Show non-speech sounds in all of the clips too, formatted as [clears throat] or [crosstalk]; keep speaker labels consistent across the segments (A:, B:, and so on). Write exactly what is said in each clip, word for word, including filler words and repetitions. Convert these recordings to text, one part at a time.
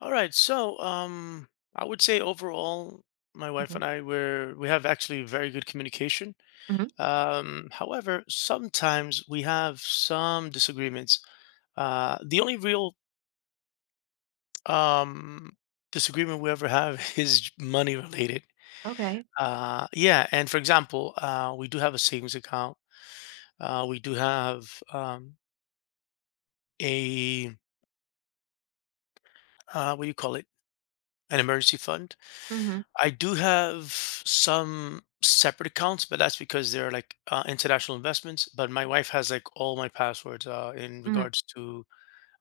A: All right. So, um, I would say overall, my wife
B: Mhm,
A: and I were we have actually very good communication.
B: mhm,
A: Um, however, sometimes we have some disagreements. Uh, the only real um disagreement we ever have [laughs] is money related.
B: okay.
A: Uh, yeah, and for example, uh, we do have a savings account. Uh, we do have um a uh, what do you call it? An emergency fund.
B: Mhm,
A: I do have some separate accounts, but that's because they're like uh, international investments. But my wife has like all my passwords uh, in
B: mhm,
A: regards to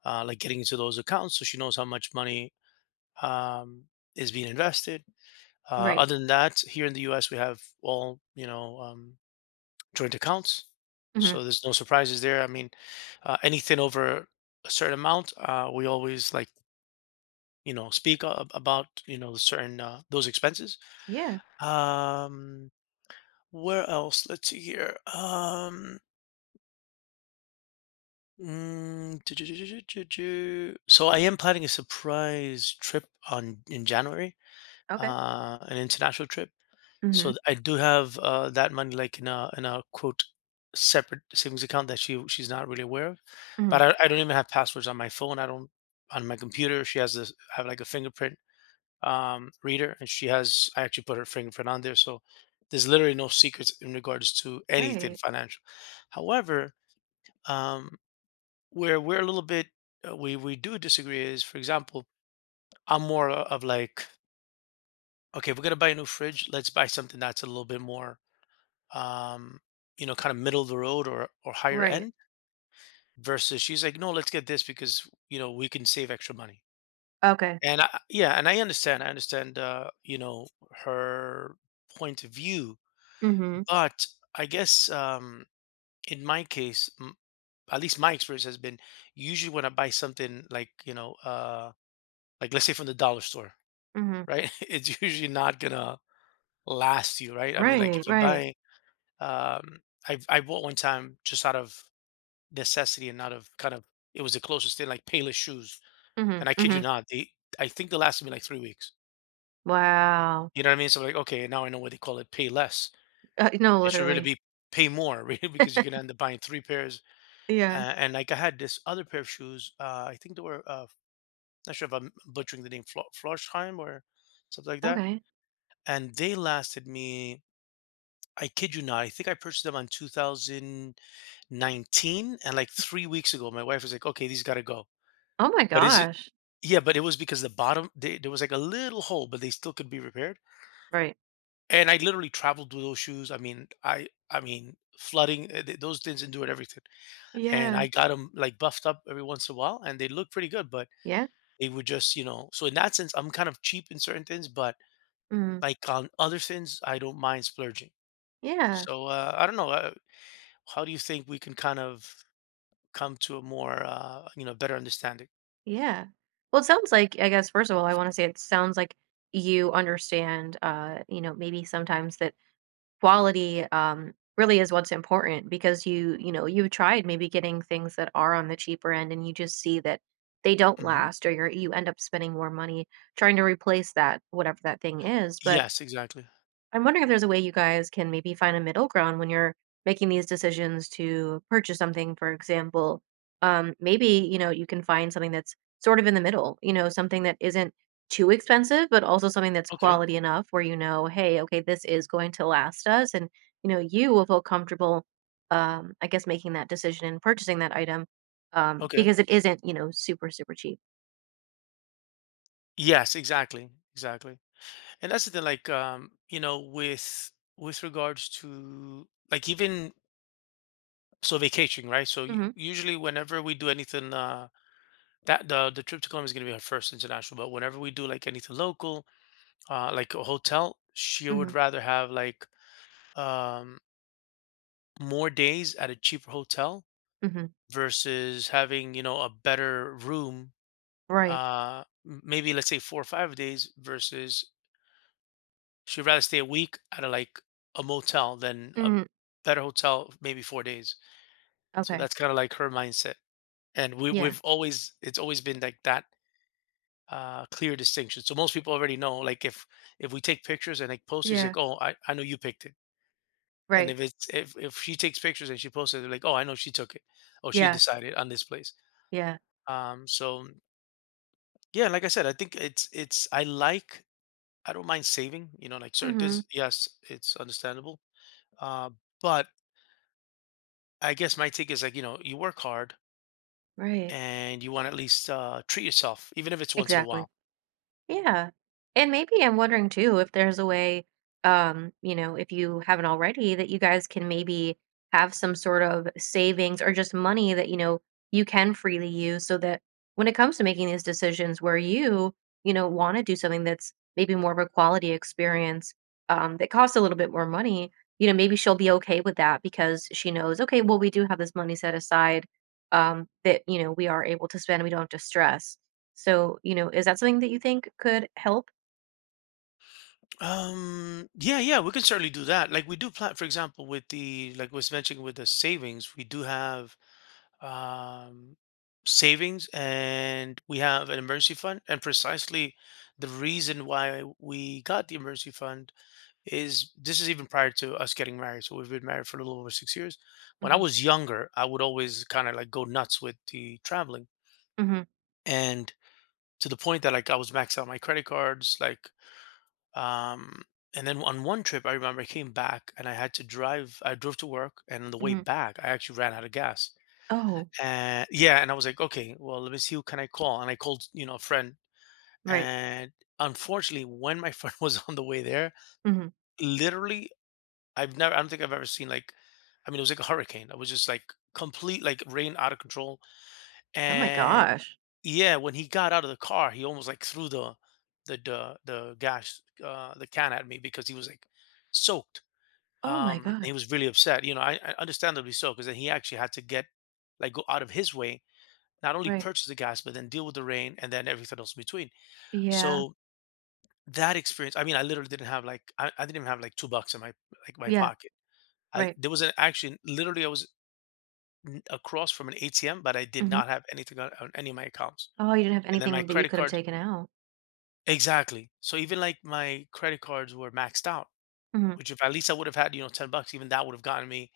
A: uh, like getting into those accounts, so she knows how much money um, is being invested. Uh,
B: right.
A: other than that, here in the U S, we have all you know um, joint accounts,
B: Mhm,
A: so there's no surprises there. I mean, uh, anything over a certain amount, uh, we always, like, you know speak a- about, you know certain, uh, those expenses.
B: yeah,
A: Um, Where else? Let's see here. Um, mm, do, do, do, do, do, do. So I am planning a surprise trip on in January,
B: okay.
A: uh, an international trip.
B: Mhm,
A: So th- I do have uh, that money, like, in a in a quote separate savings account that she she's not really aware of.
B: mhm,
A: But I, I don't even have passwords on my phone. I don't, on my computer. She has this, I have like a fingerprint um, reader, and she has. I actually put her fingerprint on there, so there's literally no secrets in regards to anything
B: right,
A: financial. However, um, where we're a little bit uh, we we do disagree is, for example, I'm more o- of like, okay, we're gonna buy a new fridge. Let's buy something that's a little bit more, um, you know, kind of middle of the road, or or higher
B: right,
A: end. Versus, she's like, no, let's get this because you know we can save extra money.
B: okay.
A: And I, yeah, and I understand. I understand Uh, you know her point of view.
B: Mhm,
A: But I guess, um, in my case, m- at least my experience has been, usually when I buy something like, you know, uh, like, let's say, from the dollar store,
B: mhm,
A: right? [laughs] it's usually not gonna last you, right? I mean, like,
B: right,
A: if you
B: right.
A: buy, um, I I bought one time, just out of necessity and out of, kind of, it was the closest thing, like Payless shoes,
B: Mhm,
A: and I kid you
B: mhm.
A: not, they I think they lasted me like three weeks.
B: Wow.
A: You know what I mean? So, like, okay, now I know what they call it, pay less.
B: Uh, no,
A: It should really
B: literally.
A: be pay more, [laughs] really, because you can end up buying three pairs.
B: Yeah,
A: Uh, and like, I had this other pair of shoes. Uh, I think they were, uh, not sure if I'm butchering the name, Flo- Florsheim, or something like that.
B: okay.
A: And they lasted me. I kid you not. I think I purchased them on two thousand nineteen, and like three weeks ago, my wife was like, "Okay, these got to go."
B: Oh my
A: But is it?
B: gosh.
A: Yeah, but it was because the bottom, they, there was like a little hole, but they still could be repaired.
B: Right.
A: And I literally traveled with those shoes. I mean, I I mean, flooding, uh, th- those things endured everything. And
B: Yeah,
A: I got them like buffed up every once in a while, and they look pretty good. But
B: yeah.
A: they would just, you know so in that sense, I'm kind of cheap in certain things, but,
B: Mm,
A: like, on other things, I don't mind splurging.
B: yeah,
A: So, uh, I don't know, uh, how do you think we can kind of come to a more, uh, you know, better understanding?
B: yeah. Well, it sounds like, I guess, first of all, I want to say it sounds like you understand, uh, you know, maybe sometimes that quality um, really is what's important, because you you know you have tried maybe getting things that are on the cheaper end, and you just see that they don't
A: Mhm.
B: last, or you're, you end up spending more money trying to replace that, whatever that thing is. But
A: Yes, exactly.
B: I'm wondering if there's a way you guys can maybe find a middle ground when you're making these decisions to purchase something, for example. Um, maybe, you know, you can find something that's sort of in the middle, you know, something that isn't too expensive, but also something that's
A: Okay,
B: quality enough where you know, hey, okay, this is going to last us. And, you know, you will feel comfortable, um, I guess, making that decision and purchasing that item, um,
A: okay.
B: because it isn't, you know, super, super cheap.
A: Yes, exactly, exactly. And that's the thing, like, um, you know, with with regards to, like, even, so, vacationing, right? So, u
B: Mm-hmm.
A: usually, whenever we do anything, uh, that the the trip to Colombia is gonna be our first international, but whenever we do, like, anything local, uh, like a hotel, she
B: Mm-hmm.
A: would rather have like um, more days at a cheaper hotel
B: Mm-hmm.
A: versus having you know a better room.
B: Right.
A: Uh, m- maybe let's say four or five days versus, she'd rather stay a week at a like a motel than a
B: Mm,
A: better hotel, maybe four days. So
B: okay.
A: that's kind of like her mindset, and we
B: Yeah.
A: we've always it's always been like that, uh clear distinction. So most people already know, like, if if we take pictures and like post, it's
B: Yeah.
A: like, "Oh, i i know you picked it." And
B: Right.
A: if it's if if she takes pictures and she posts it, they're like, "Oh, I know she took it. Oh, she
B: Yeah.
A: decided on this place."
B: Yeah.
A: Um, so yeah, like I said, I think, it's it's I like I don't mind saving, you know, like certain
B: Mhm.
A: things. Yes, it's understandable. Uh, but I guess my take is, like, you know you work hard,
B: Right.
A: and you want at least, uh, treat yourself, even if it's once in a
B: Exactly.
A: while.
B: Yeah. And maybe I'm wondering too if there's a way, um, you know, if you haven't already, that you guys can maybe have some sort of savings or just money that, you know, you can freely use, so that when it comes to making these decisions where you, you know, want to do something that's maybe more of a quality experience, um, that costs a little bit more money. You know, maybe she'll be okay with that, because she knows, okay, well, we do have this money set aside, um, that, you know, we are able to spend. We don't have to stress. So, you know, is that something that you think could help?
A: Um, yeah, yeah, we can certainly do that. Like, we do plan, for example, with the, like, was mentioning, with the savings, we do have, um, savings, and we have an emergency fund. And precisely the reason why we got the emergency fund is, this is even prior to us getting married. So we've been married for a little over six years. When I
B: Mhm.
A: was younger, I would always kind of like go nuts with the traveling,
B: Mhm.
A: and to the point that, like, I was maxed out my credit cards, like, um, and then on one trip, I remember I came back and I had to drive. I drove to work, and on the way
B: Mhm.
A: back, I actually ran out of gas.
B: Oh,
A: Uh, yeah, and I was like, okay, well, let me see, who can I call. And I called, you know, a friend.
B: right.
A: And unfortunately, when my [laughs] friend was on the way there,
B: Mhm.
A: literally, I've never, I don't think I've ever seen, like, I mean, it was like a hurricane. It was just like complete, like, rain out of control.
B: Oh my
A: And
B: gosh.
A: yeah, when he got out of the car, he almost like threw the the the, the gas, uh, the can at me, because he was like soaked.
B: Oh my
A: Um,
B: gosh.
A: he was really upset. You know, I, I understandably so, because then he actually had to get, like go out of his way, not only
B: Right.
A: purchase the gas, but then deal with the rain and then everything else in between.
B: Yeah.
A: So that experience, I mean, I literally didn't have like, I, I didn't even have like two bucks in my like my
B: Yeah.
A: pocket. I
B: Right.
A: there was an, actually, literally, I was, n- across from an A T M, but I did
B: Mhm.
A: not have anything on, on any of my accounts.
B: Oh, you didn't have
A: And then my
B: anything that you
A: credit
B: could have
A: card,
B: taken out.
A: exactly. So even like, my credit cards were maxed out,
B: Mhm.
A: which, if at least I would have had, you know ten bucks, even that would have gotten me,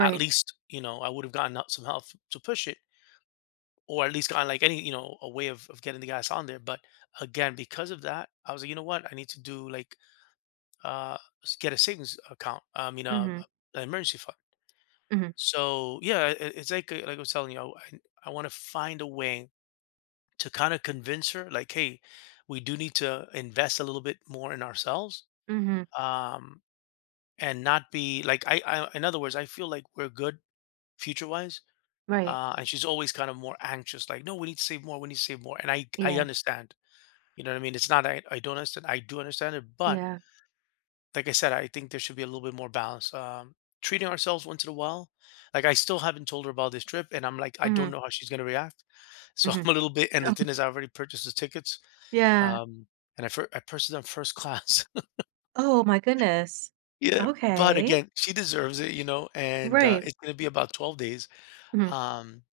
A: at least, you know I would have gotten out some help to push it, or at least, kind of like any, you know a way of, of getting the guys on there. But again, because of that, i was like, you know what, i need to do, like uh s- get a savings account. I mean, uh,
B: Mhm.
A: an emergency fund.
B: Mhm.
A: So yeah, it, it's like, uh, like i was telling you, i, I want to find a way to kind of convince her, like, hey, we do need to invest a little bit more in ourselves,
B: Mhm.
A: um and not be like, I, I in other words, i feel like we're good future wise.
B: Right.
A: Uh, and she's always kind of more anxious, like, no, we need to save more, we need to save more. And i i
B: Yeah.
A: understand. You know what I mean? It's not, I, I don't understand. I do understand it, but
B: Yeah.
A: like I said, I think there should be a little bit more balance. Um, treating ourselves once in a while. Like, I still haven't told her about this trip, and I'm like, I don't
B: Mhm.
A: know how she's gonna react. So [laughs]
B: Mhm.
A: I'm a little bit. And the
B: Oh,
A: thing is, I already purchased the tickets,
B: yeah.
A: um, and I fir- I purchased them first class.
B: Oh my goodness.
A: [laughs] yeah, but
B: Okay.
A: again, she deserves it, you know. And uh,
B: Right.
A: it's gonna be about twelve days.
B: Mhm.
A: Um,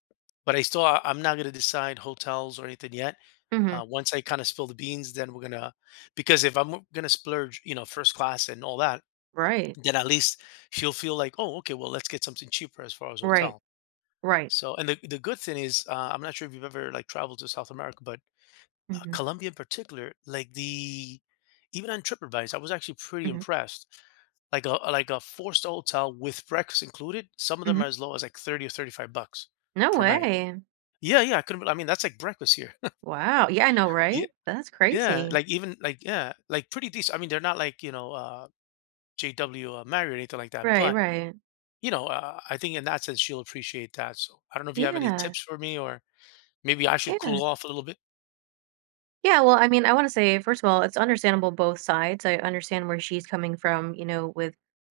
A: But I still, I- I'm not gonna decide hotels or anything yet.
B: Mhm.
A: Uh, once I kind of spill the beans, then we're gonna, because if I'm gonna splurge, you know, first class and all that,
B: Right.
A: then at least she'll feel like, oh, okay, well, let's get something cheaper as far as
B: Right.
A: hotel.
B: Right.
A: So, and the the good thing is, uh, I'm not sure if you've ever like traveled to South America, but uh,
B: Mhm.
A: Colombia in particular, like, the even on TripAdvisor, I was actually pretty
B: Mhm.
A: impressed, like a like a four star hotel with breakfast included. Some of them are
B: Mhm.
A: as low as like thirty or thirty five bucks
B: No
A: per night.
B: way.
A: Yeah, yeah, I couldn't bel I mean, that's like breakfast here.
B: Wow, yeah, I know,
A: [laughs] Ye
B: right? That's
A: Yeah,
B: crazy.
A: like, even like, yeah, like, pretty decent. I mean, they're not like, you know, uh, J W, uh, Marriott or anything like that,
B: Right,
A: but,
B: right.
A: you know, uh, I think in that sense, she'll appreciate that. So I don't know if you have any
B: Yeah,
A: tips for me, or maybe I should
B: yeah.
A: cool off a little bit?
B: Yeah, well, I mean, I want to say, first of all, it's understandable both sides. I understand where she's coming from, you know, with,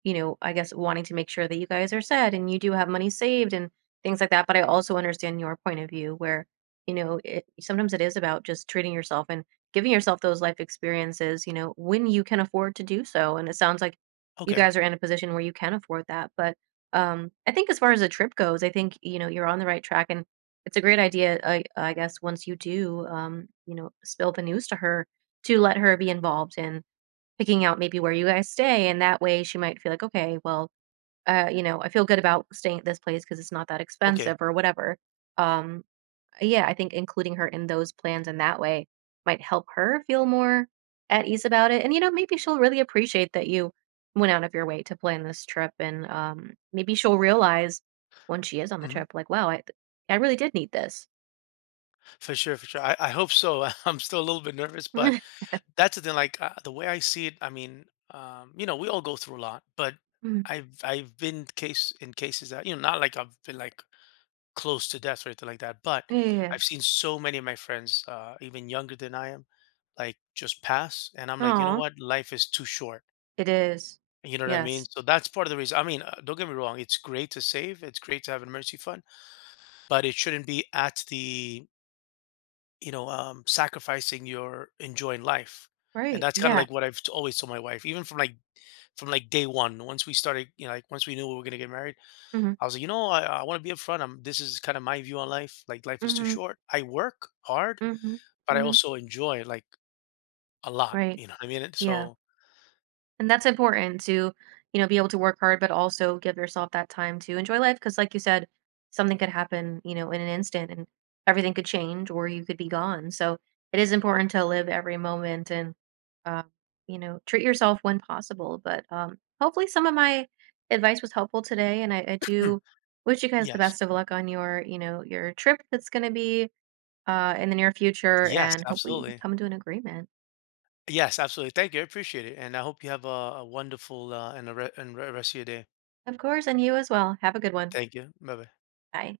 B: you know, I guess, wanting to make sure that you guys are set and you do have money saved and things like that. But I also understand your point of view where, you know, it, sometimes it is about just treating yourself and giving yourself those life experiences, you know, when you can afford to do so. And it sounds like you
A: Okay,
B: guys are in a position where you can afford that. But um, I think as far as the trip goes, I think, you know, you're on the right track. And it's a great idea. I I guess once you do, um, you know, spill the news to her, to let her be involved in picking out maybe where you guys stay, and that way she might feel like, "Okay, well, uh, you know, I feel good about staying at this place because it's not that
A: okay.
B: expensive," or whatever. Um, yeah, I think including her in those plans in that way might help her feel more at ease about it, and, you know, maybe she'll really appreciate that you went out of your way to plan this trip, and, um, maybe she'll realize, when she is on the
A: Mhm.
B: trip, like, "Wow, I I really did need this."
A: For sure, for sure. I I hope so. [laughs] I'm still a little bit nervous, but
B: Mhm. [laughs]
A: that's the thing, like, uh, the way I see it, I mean, um, you know, we all go through a lot, but
B: Yeah,
A: I've I've been case in cases that, you know, not like I've been like close to death or anything like that. But
B: yeah, yeah.
A: I've seen so many of my friends, uh, even younger than I am, like, just pass. And I'm like, you know what? Life is too short.
B: It is.
A: You know what I mean?
B: Yes.
A: So that's part of the reason. I mean, uh, don't get me wrong. It's great to save. It's great to have an emergency fund, but it shouldn't be at the, you know, um, sacrificing your enjoying life. And
B: Right.
A: that's kind of
B: Yeah.
A: like what I've, t- always told my wife, even from like from like day one. Once we started, you know, like, once we knew we were gonna get married,
B: Mhm.
A: I was like, you know, I, I want to be upfront. I'm, this is kind of my view on life. Like, life is too
B: Mhm.
A: short. I work hard,
B: Mhm.
A: but I
B: Mhm.
A: also enjoy, like, a lot.
B: Right.
A: You know what I mean? And
B: Yeah.
A: So,
B: And that's important, to, you know, be able to work hard, but also give yourself that time to enjoy life. Cause like you said, something could happen, you know, in an instant, and everything could change, or you could be gone. So it is important to live every moment, and, uh, you know, treat yourself when possible. But um, hopefully some of my advice was helpful today. And I, I do
A: [clears throat]
B: wish you guys the
A: yes,
B: best of luck on your, you know, your trip that's going to be uh, in the near future.
A: yes,
B: And hopefully you can
A: absolutely.
B: come to an agreement.
A: Yes, absolutely. Thank you. I appreciate it. And I hope you have a, a wonderful, uh, and a re- and re- rest of your day.
B: Of course. And you as well. Have a good one.
A: Thank you. Bye bye.
B: Bye.